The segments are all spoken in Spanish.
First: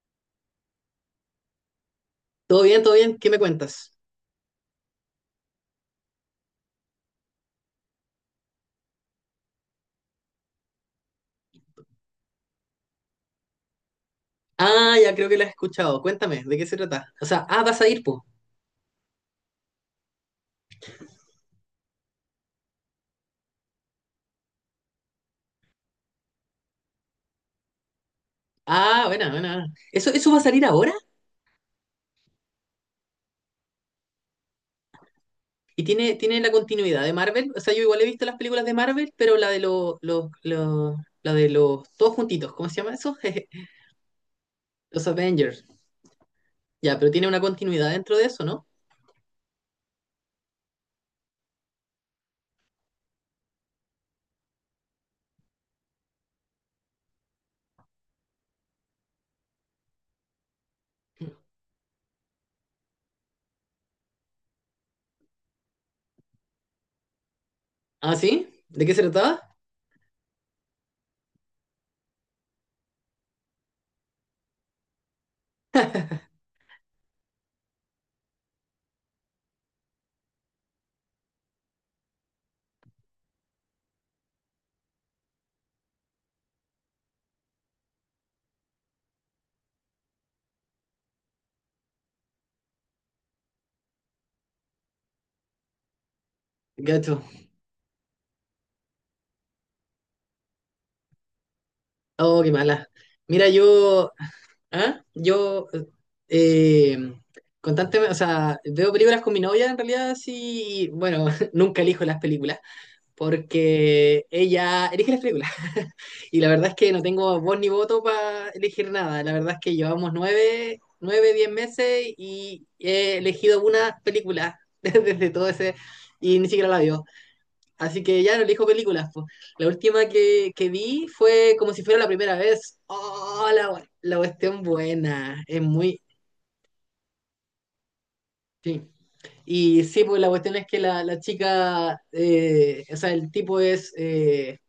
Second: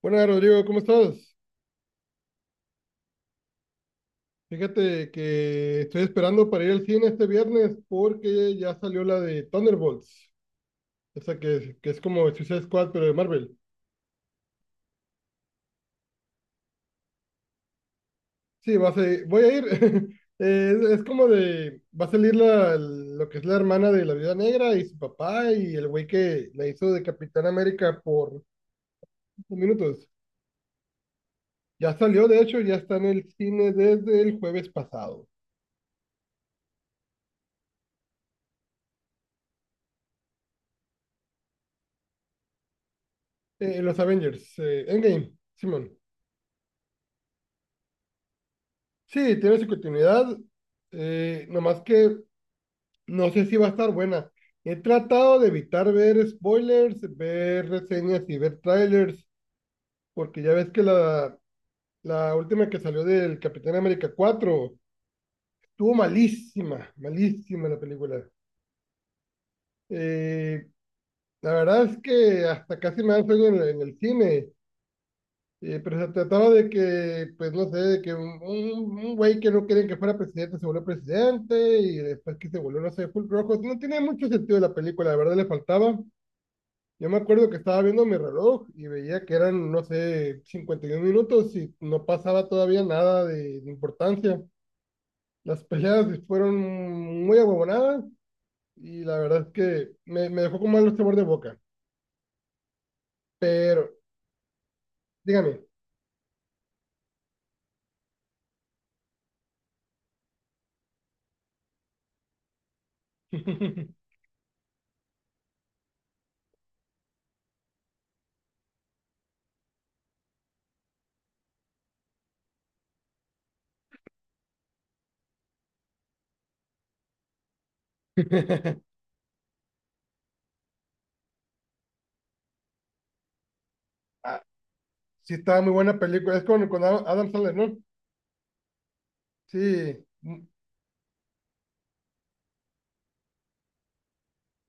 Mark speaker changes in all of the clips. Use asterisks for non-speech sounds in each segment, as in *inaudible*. Speaker 1: Hola Rodrigo, ¿cómo estás?
Speaker 2: Todo bien, todo bien. ¿Qué me cuentas?
Speaker 1: Fíjate que estoy esperando para ir al cine este viernes porque ya salió la de Thunderbolts, esa que es como Suicide Squad pero de Marvel.
Speaker 2: Ah, ya creo que la he escuchado. Cuéntame, ¿de qué se trata? O sea, vas a ir, po.
Speaker 1: Sí, voy a ir. *laughs* Es como de, va a salir lo que es la hermana de la Viuda Negra y su papá y el güey que la hizo de Capitán América por
Speaker 2: Ah, buena,
Speaker 1: cinco
Speaker 2: buena.
Speaker 1: minutos.
Speaker 2: ¿Eso va a salir ahora?
Speaker 1: Ya salió, de hecho, ya está en el cine desde el jueves pasado.
Speaker 2: ¿Y tiene la continuidad de Marvel? O sea, yo igual he visto las películas de Marvel, pero la de la de los, todos juntitos, ¿cómo se llama eso?
Speaker 1: Los Avengers,
Speaker 2: *laughs* Los
Speaker 1: Endgame,
Speaker 2: Avengers.
Speaker 1: Simón.
Speaker 2: Ya, pero tiene una continuidad dentro de eso, ¿no?
Speaker 1: Sí, tiene su continuidad, nomás que no sé si va a estar buena. He tratado de evitar ver spoilers, ver reseñas y ver trailers, porque ya ves que la última que salió del Capitán América 4 estuvo malísima, malísima la
Speaker 2: Ah,
Speaker 1: película.
Speaker 2: ¿sí? ¿De qué se trataba?
Speaker 1: Eh, la verdad es que hasta casi me da sueño en, el cine. Pero se trataba de que, pues no sé, de que un güey que no querían que fuera presidente se volvió presidente y después que se volvió, no sé, full rojo. No tiene mucho sentido la película, la verdad le faltaba. Yo me acuerdo que estaba viendo mi reloj y veía que eran, no sé, 51 minutos y no pasaba todavía nada de importancia. Las peleas *laughs*
Speaker 2: Gacho.
Speaker 1: fueron muy aguabonadas y la verdad es que me dejó con mal sabor de boca.
Speaker 2: Oh, qué mala. Mira,
Speaker 1: Pero,
Speaker 2: yo ¿Ah?
Speaker 1: dígame.
Speaker 2: Yo eh, constantemente, o sea, veo películas con mi novia en realidad, sí, y, bueno, *laughs* nunca elijo las películas, porque ella elige las películas. *laughs* Y la verdad es que no tengo voz ni voto para elegir nada. La verdad es que llevamos nueve, diez meses y he elegido una película *laughs* desde todo ese, y ni siquiera la vio. Así que ya no elijo
Speaker 1: *laughs*
Speaker 2: películas. Po. La última que vi fue como si fuera la primera vez. ¡Oh, la, gua- la
Speaker 1: *laughs*
Speaker 2: cuestión
Speaker 1: Sí,
Speaker 2: buena!
Speaker 1: estaba
Speaker 2: Es
Speaker 1: muy buena
Speaker 2: muy...
Speaker 1: película. Es con Adam Sandler, ¿no?
Speaker 2: Sí. Y sí,
Speaker 1: Sí.
Speaker 2: pues la
Speaker 1: mm,
Speaker 2: cuestión es que la chica, o sea, el tipo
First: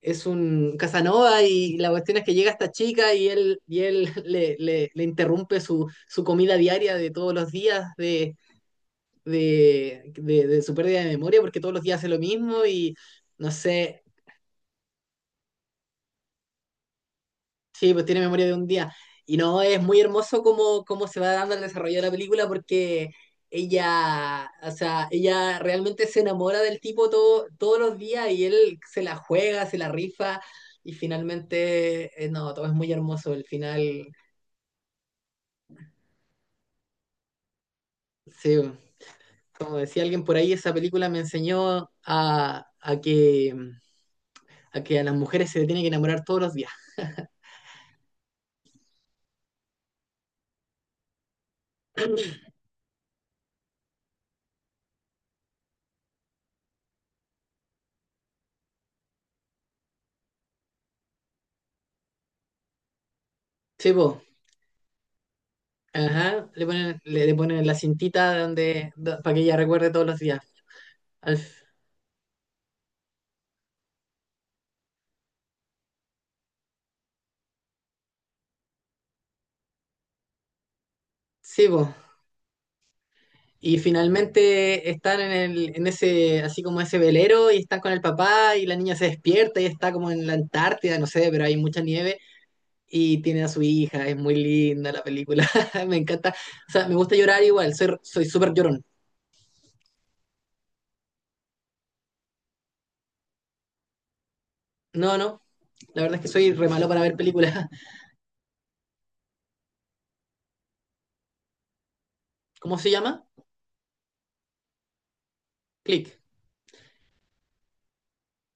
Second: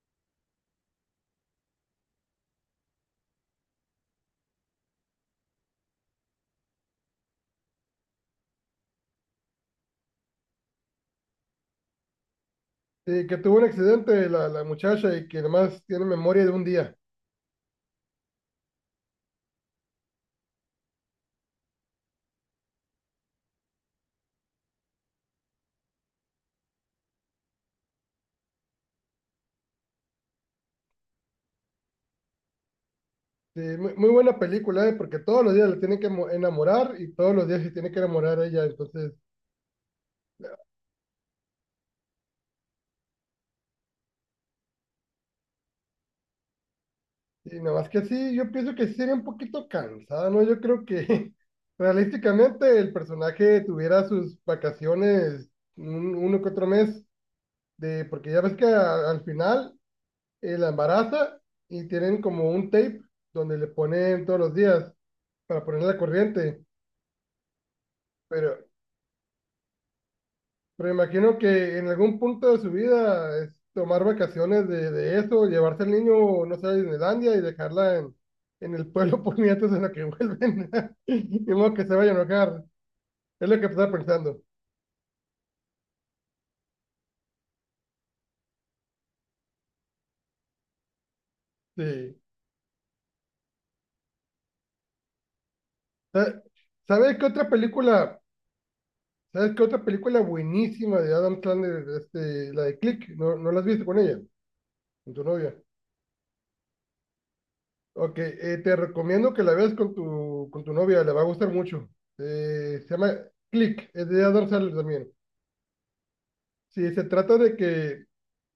Speaker 2: es un Casanova y la cuestión es que llega esta chica y él *laughs* le interrumpe su comida diaria de todos los días de su pérdida de memoria porque todos los días hace lo mismo y
Speaker 1: sí, que
Speaker 2: no
Speaker 1: tuvo un
Speaker 2: sé,
Speaker 1: accidente la muchacha y que además tiene memoria de un día.
Speaker 2: Sí, pues tiene memoria de un día. Y no, es muy hermoso cómo, cómo se va dando el desarrollo de la película porque ella, o sea, ella realmente se enamora del tipo todo, todos los días y él se la juega, se la rifa y finalmente, no, todo es muy hermoso. El
Speaker 1: Sí, muy,
Speaker 2: final,
Speaker 1: muy buena película, ¿eh? Porque todos los días le tienen que enamorar y todos los días se tiene que enamorar a
Speaker 2: sí,
Speaker 1: ella. Entonces,
Speaker 2: como decía alguien por ahí, esa película me enseñó a que, a que a las mujeres se le tiene que enamorar todos los días.
Speaker 1: sí, nada más que sí, yo pienso que sí sería un poquito cansada, ¿no? Yo creo que *laughs* realísticamente el personaje tuviera sus vacaciones uno que otro mes, porque ya ves que al final, la embaraza y tienen como un tape donde le
Speaker 2: Sí, po.
Speaker 1: ponen todos los días para ponerla la
Speaker 2: Ajá,
Speaker 1: corriente.
Speaker 2: le ponen, le ponen la cintita
Speaker 1: Pero,
Speaker 2: donde, para que ella recuerde todos los días.
Speaker 1: pero
Speaker 2: Al,
Speaker 1: imagino
Speaker 2: f-
Speaker 1: que en algún punto de su vida es tomar vacaciones de eso, llevarse al niño, no sé, a Disneylandia y dejarla en el pueblo *laughs* por nietos en la que vuelven. *laughs* De
Speaker 2: sí,
Speaker 1: modo que se
Speaker 2: po.
Speaker 1: vayan a enojar. Es lo que
Speaker 2: Y
Speaker 1: estaba pensando.
Speaker 2: finalmente están en el, en ese, así como ese velero, y están con el papá, y la niña se despierta y está como en la Antártida, no sé, pero hay mucha nieve,
Speaker 1: Sí.
Speaker 2: y tiene a su hija, es muy linda la película, *laughs* me encanta.
Speaker 1: Sa-
Speaker 2: O sea, me gusta
Speaker 1: ¿Sabes qué
Speaker 2: llorar
Speaker 1: otra
Speaker 2: igual, soy
Speaker 1: película?
Speaker 2: soy súper llorón.
Speaker 1: ¿Sabes qué otra película buenísima de Adam Sandler, este, la de Click? ¿No, no la has visto con ella, con
Speaker 2: No,
Speaker 1: tu
Speaker 2: no,
Speaker 1: novia?
Speaker 2: la verdad es que soy re malo para ver películas. *laughs*
Speaker 1: Ok, te recomiendo que la veas con tu novia, le va a gustar mucho.
Speaker 2: ¿Cómo
Speaker 1: Se
Speaker 2: se
Speaker 1: llama
Speaker 2: llama?
Speaker 1: Click, es de Adam Sandler también.
Speaker 2: Click.
Speaker 1: Sí, se trata de que,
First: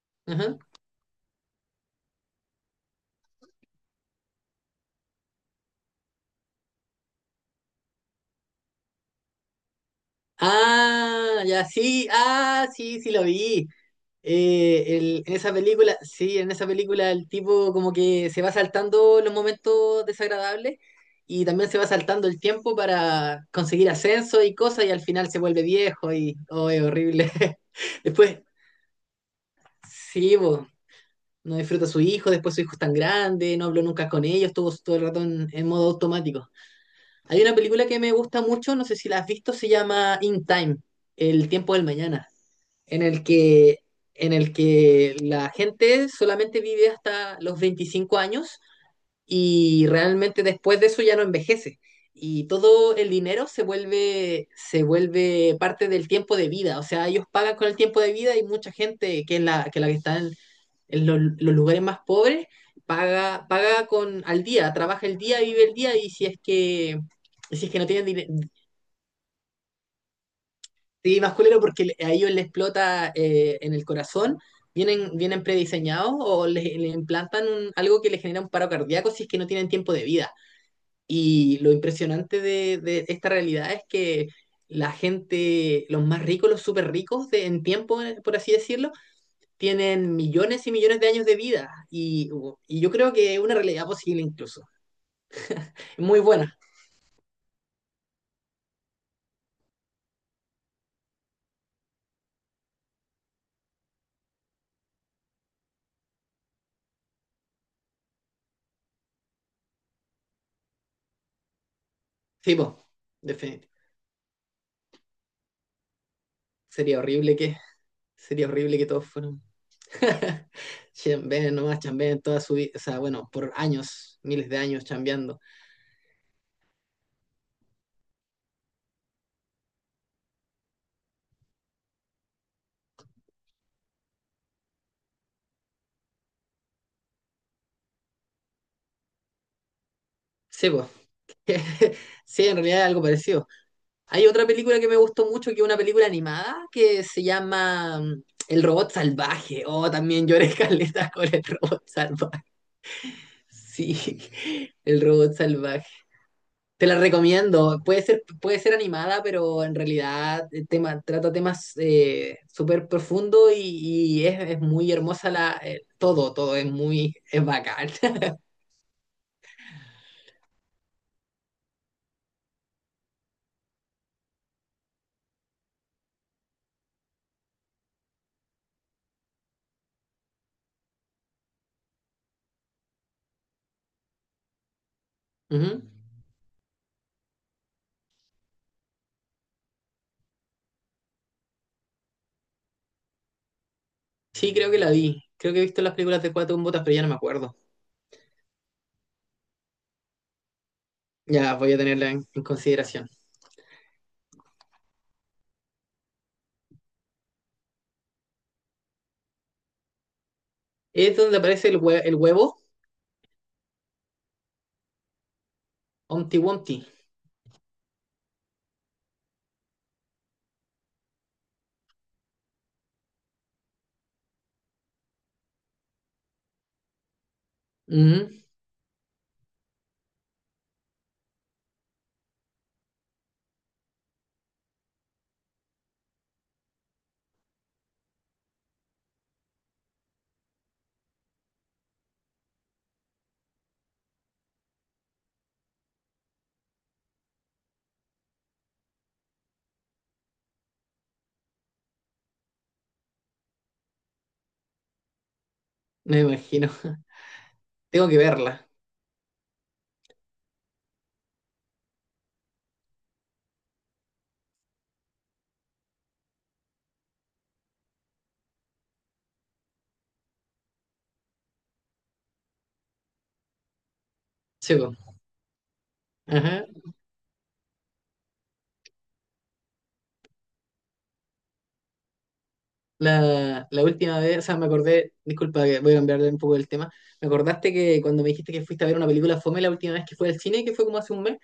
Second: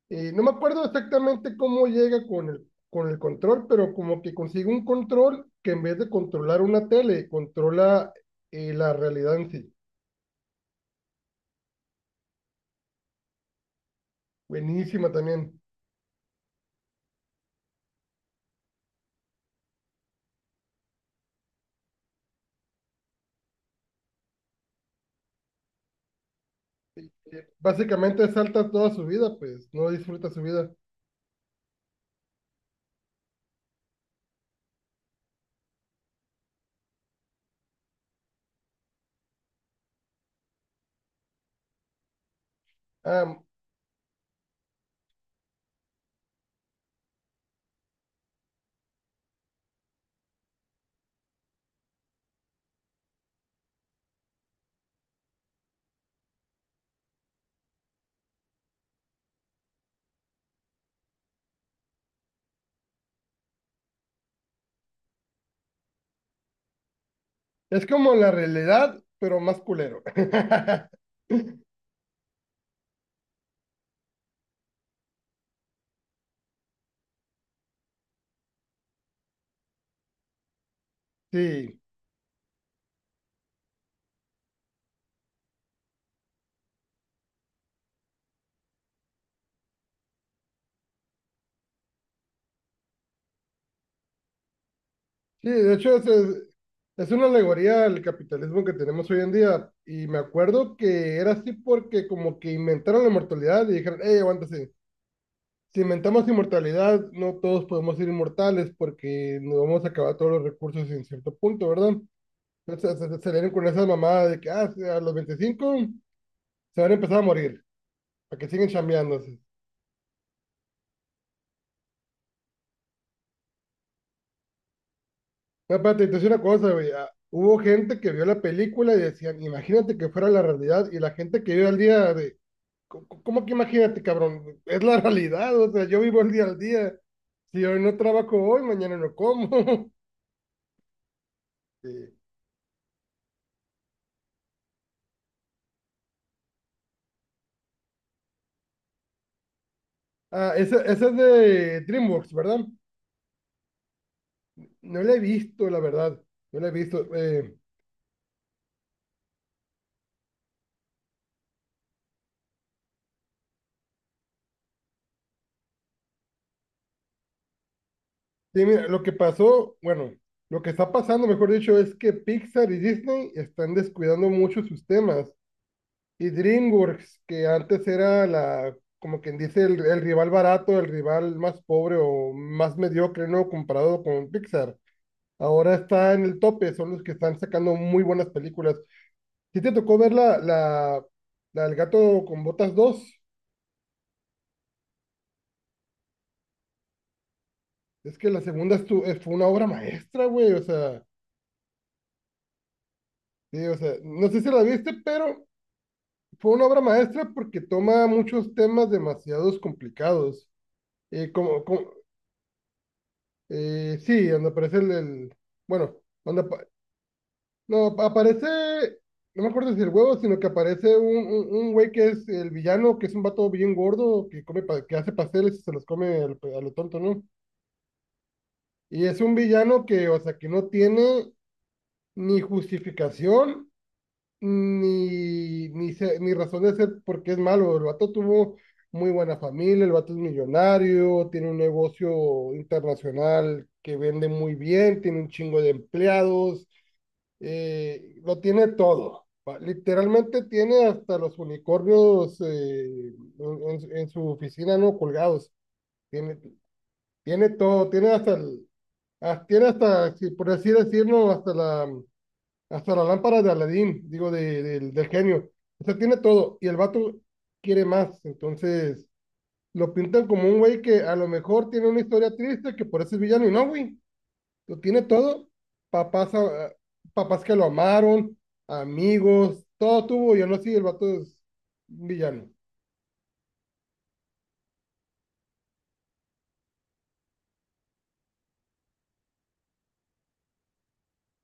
Speaker 1: no me
Speaker 2: Ajá.
Speaker 1: acuerdo exactamente cómo llega con el control, pero como que consigue un control que en vez de controlar una tele, controla, la realidad en sí.
Speaker 2: Ah, ya sí, ah, sí, sí lo vi.
Speaker 1: Buenísima
Speaker 2: En esa
Speaker 1: también.
Speaker 2: película, sí, en esa película el tipo como que se va saltando los momentos desagradables y también se va saltando el tiempo para conseguir ascenso y cosas y al final se vuelve viejo y, oh, es horrible.
Speaker 1: Eh,
Speaker 2: *laughs*
Speaker 1: Básicamente
Speaker 2: Después,
Speaker 1: salta toda su vida, pues, no disfruta
Speaker 2: sí,
Speaker 1: su
Speaker 2: bo,
Speaker 1: vida.
Speaker 2: no disfruta a su hijo, después su hijo es tan grande, no habló nunca con ellos, estuvo todo el rato en modo automático. Hay una película que me gusta mucho, no sé si la has visto, se llama In Time, el tiempo del mañana en el
Speaker 1: Ah,
Speaker 2: que, en el que la gente solamente vive hasta los 25 años y realmente después de eso ya no envejece. Y todo el dinero se vuelve parte del tiempo de vida. O sea, ellos pagan con el tiempo de vida y mucha gente que es la que está en los lugares más pobres paga, paga con al día, trabaja el día, vive el día y si es que, si es que
Speaker 1: es
Speaker 2: no tienen,
Speaker 1: como la
Speaker 2: dine-
Speaker 1: realidad, pero más culero. *laughs*
Speaker 2: Sí, más porque le- a ellos les explota en el corazón. ¿Vienen prediseñados o les implantan un- algo que les genera un paro cardíaco si es que no tienen tiempo de vida? Y lo
Speaker 1: Sí.
Speaker 2: impresionante de esta realidad es que la gente, los más ricos, los súper ricos de, en tiempo, por así decirlo, tienen millones y millones de años de vida. Y yo creo que es una realidad posible incluso.
Speaker 1: Sí, de hecho es,
Speaker 2: Muy
Speaker 1: es,
Speaker 2: buena.
Speaker 1: es una alegoría al capitalismo que tenemos hoy en día. Y me acuerdo que era así porque como que inventaron la inmortalidad y dijeron, hey, aguántese, si inventamos inmortalidad, no todos podemos ser inmortales porque nos vamos a acabar todos los recursos en cierto punto, ¿verdad?
Speaker 2: Sí, po,
Speaker 1: Entonces se dieron con
Speaker 2: definitivamente.
Speaker 1: esa mamada de que ah, sí, a los 25 se van a
Speaker 2: Sería
Speaker 1: empezar a
Speaker 2: horrible que,
Speaker 1: morir, para
Speaker 2: sería
Speaker 1: que siguen
Speaker 2: horrible que todos
Speaker 1: chambeándose.
Speaker 2: fueran *laughs* Chambeen nomás, chambeen toda su vida, o sea, bueno, por años, miles de años chambeando.
Speaker 1: No, espérate, te una cosa, güey. Hubo gente que vio la película y decían, imagínate que fuera la realidad y la gente que vive al día de... ¿Cómo que imagínate, cabrón? Es la realidad, o sea, yo vivo el día al día. Si hoy no trabajo hoy, mañana no como. *laughs*
Speaker 2: Sí, pues.
Speaker 1: Sí.
Speaker 2: *laughs* Sí, en realidad es algo parecido. Hay otra película que me gustó mucho, que es una película animada, que se llama El robot salvaje. Oh, también
Speaker 1: Ah,
Speaker 2: lloré *laughs*
Speaker 1: esa
Speaker 2: caleta
Speaker 1: es
Speaker 2: con el
Speaker 1: de
Speaker 2: robot
Speaker 1: DreamWorks,
Speaker 2: salvaje.
Speaker 1: ¿verdad?
Speaker 2: Sí, *laughs* el
Speaker 1: No la he
Speaker 2: robot
Speaker 1: visto, la
Speaker 2: salvaje.
Speaker 1: verdad. No la he
Speaker 2: Te la
Speaker 1: visto.
Speaker 2: recomiendo. Puede ser animada, pero en realidad el tema, trata temas súper profundos y es muy hermosa la, todo, todo es muy, es bacán. *laughs*
Speaker 1: Sí, mira, lo que pasó, bueno, lo que está pasando, mejor dicho, es que Pixar y Disney están descuidando mucho sus temas. Y DreamWorks, que antes era la, como quien dice, el rival barato, el rival más pobre o más mediocre, ¿no? Comparado con Pixar. Ahora
Speaker 2: Ujú.
Speaker 1: está en el tope, son los que están sacando muy buenas películas. ¿Sí te tocó ver la, la, la El gato con botas dos?
Speaker 2: Sí, creo que la vi. Creo que he visto las películas de Cuatro Botas, pero ya no me acuerdo.
Speaker 1: Es que la segunda fue una obra maestra, güey, o sea,
Speaker 2: Ya voy a tenerla en consideración.
Speaker 1: sí, o sea, no sé si la viste, pero fue una obra maestra porque toma muchos temas demasiados complicados.
Speaker 2: Es donde
Speaker 1: Como,
Speaker 2: aparece el, hue- el huevo,
Speaker 1: sí, donde aparece el, bueno,
Speaker 2: Humpty
Speaker 1: donde,
Speaker 2: Wumpty.
Speaker 1: no, aparece, no me acuerdo si el huevo, sino que aparece un güey que es el villano, que es un vato bien gordo, que come, que hace pasteles y se los come a lo tonto, ¿no?
Speaker 2: Ujú,
Speaker 1: Y es un villano que, o sea, que no tiene ni justificación, ni razón de ser porque es malo. El vato tuvo muy buena familia, el vato es millonario, tiene un negocio internacional que vende muy bien, tiene un chingo de empleados, lo tiene todo. Literalmente tiene hasta los unicornios, en, en su oficina, ¿no? Colgados.
Speaker 2: me
Speaker 1: Tiene,
Speaker 2: imagino. *laughs*
Speaker 1: tiene todo,
Speaker 2: Tengo
Speaker 1: tiene
Speaker 2: que
Speaker 1: hasta
Speaker 2: verla.
Speaker 1: el, ah, tiene hasta, si por así decirlo, hasta la lámpara de Aladín, digo, del genio. O sea, tiene todo. Y el vato quiere más. Entonces, lo pintan como un güey que a lo mejor tiene una historia triste, que por eso es villano. Y no, güey.
Speaker 2: Sí,
Speaker 1: Lo
Speaker 2: po.
Speaker 1: tiene todo. Papás,
Speaker 2: Ajá.
Speaker 1: ah, papás que lo amaron, amigos, todo tuvo. Yo no sé, el vato es un villano.
Speaker 2: La última vez, o sea, me acordé, disculpa, que voy a cambiarle un poco el tema. Me acordaste que cuando me dijiste que fuiste a ver una película fome la última vez que fue al cine, que fue como hace un mes,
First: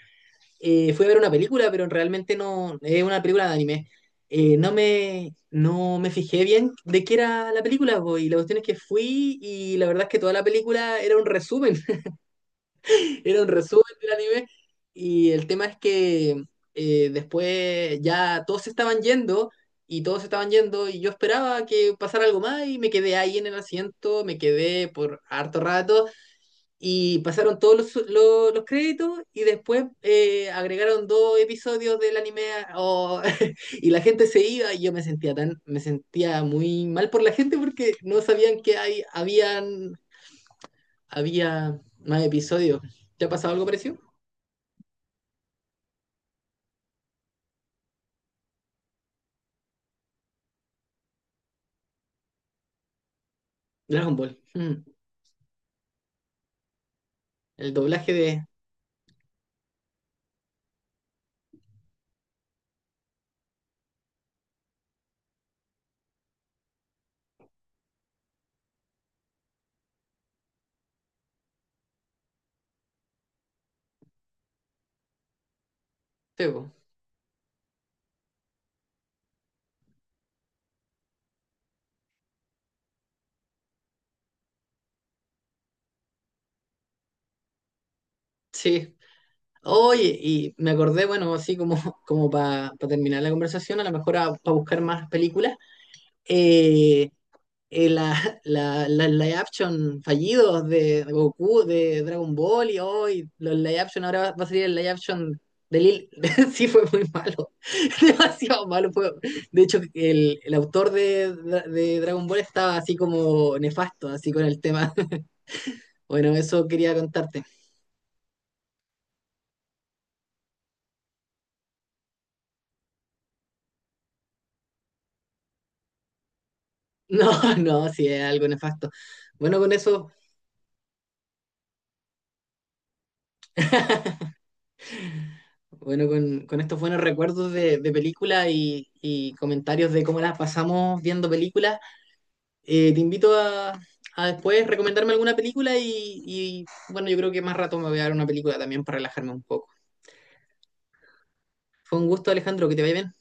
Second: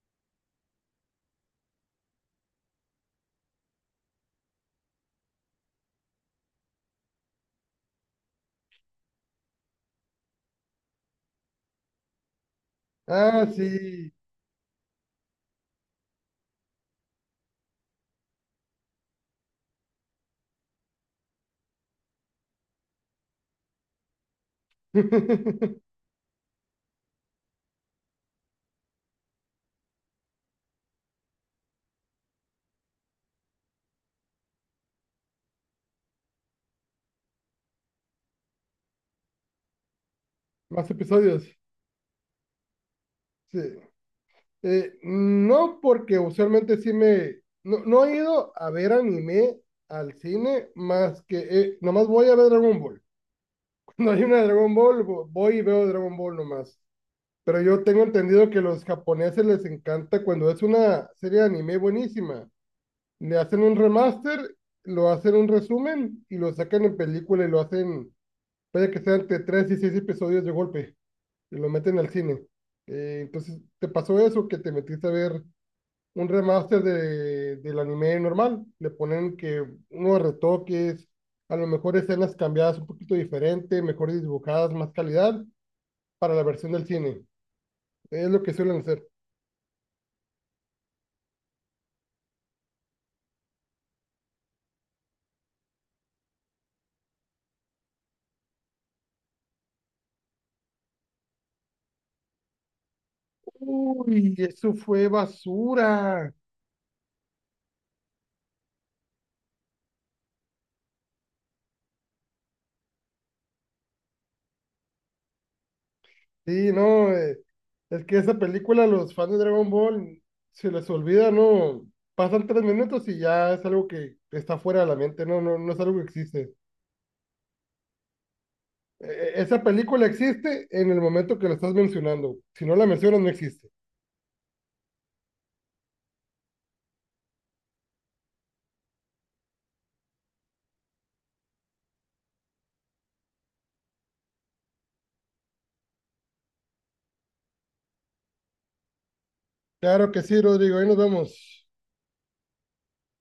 Speaker 2: fui a ver una película, pero realmente no, es una película de anime. No me fijé bien de qué era la película, po, y la cuestión es que fui y la verdad es que toda la película era
Speaker 1: Ah,
Speaker 2: un resumen
Speaker 1: sí.
Speaker 2: del anime. Y el tema es que después ya todos se estaban yendo y todos se estaban yendo y yo esperaba que pasara algo más y me quedé ahí en el asiento, me quedé por harto
Speaker 1: *laughs*
Speaker 2: rato y pasaron todos los créditos y después agregaron dos episodios del anime o- *laughs* y la gente se iba y yo me sentía tan, me sentía muy mal por la gente porque no sabían que hay, habían,
Speaker 1: Más episodios.
Speaker 2: había más episodios. ¿Te ha pasado
Speaker 1: Sí.
Speaker 2: algo parecido?
Speaker 1: No, porque usualmente sí me. No, no he ido a ver anime al cine más que. Nomás voy a ver Dragon Ball. *laughs* Cuando
Speaker 2: Dragon
Speaker 1: hay
Speaker 2: Ball.
Speaker 1: una Dragon Ball, voy y veo Dragon Ball nomás. Pero
Speaker 2: El
Speaker 1: yo tengo
Speaker 2: doblaje de
Speaker 1: entendido que los japoneses les encanta cuando es una serie de anime buenísima. Le hacen un remaster, lo hacen un resumen y lo sacan en película y lo hacen, vaya que sean entre 3 y 6 episodios de golpe y lo meten al cine. Entonces, ¿te pasó eso que te metiste a ver un
Speaker 2: Tebo.
Speaker 1: remaster del anime normal? Le ponen que unos retoques, a lo mejor escenas cambiadas un poquito diferente, mejor dibujadas, más calidad para la versión del cine. Es lo que suelen
Speaker 2: Sí.
Speaker 1: hacer.
Speaker 2: Oye, y me acordé, bueno, así como, *laughs* como para terminar la conversación, a lo mejor para buscar más películas. eh, eh, la, la, la live action fallidos de Goku, de Dragon Ball y hoy los live action, ahora va,
Speaker 1: Uy,
Speaker 2: va a salir
Speaker 1: eso
Speaker 2: el live
Speaker 1: fue
Speaker 2: action de Lil.
Speaker 1: basura.
Speaker 2: *laughs* Sí, fue muy malo. *laughs* Demasiado malo fue. De hecho, el autor de Dragon Ball estaba así como nefasto, así con el tema. *laughs* Bueno, eso
Speaker 1: Sí,
Speaker 2: quería
Speaker 1: no,
Speaker 2: contarte.
Speaker 1: es que esa película, los fans de Dragon Ball, se les olvida, ¿no? Pasan 3 minutos y ya es algo que está fuera de la mente, no, no, no es algo que existe.
Speaker 2: *laughs* No, no, sí, es algo nefasto. Bueno,
Speaker 1: Esa
Speaker 2: con
Speaker 1: película
Speaker 2: eso,
Speaker 1: existe en el momento que la estás mencionando. Si no la mencionas, no existe.
Speaker 2: bueno, con estos buenos recuerdos de películas y comentarios de cómo las pasamos viendo películas, te invito a después recomendarme alguna película y, bueno, yo creo que más rato me voy a ver una película también para relajarme un poco.
Speaker 1: Claro que sí, Rodrigo, ahí nos vemos.
Speaker 2: Fue un gusto, Alejandro, que te vaya bien.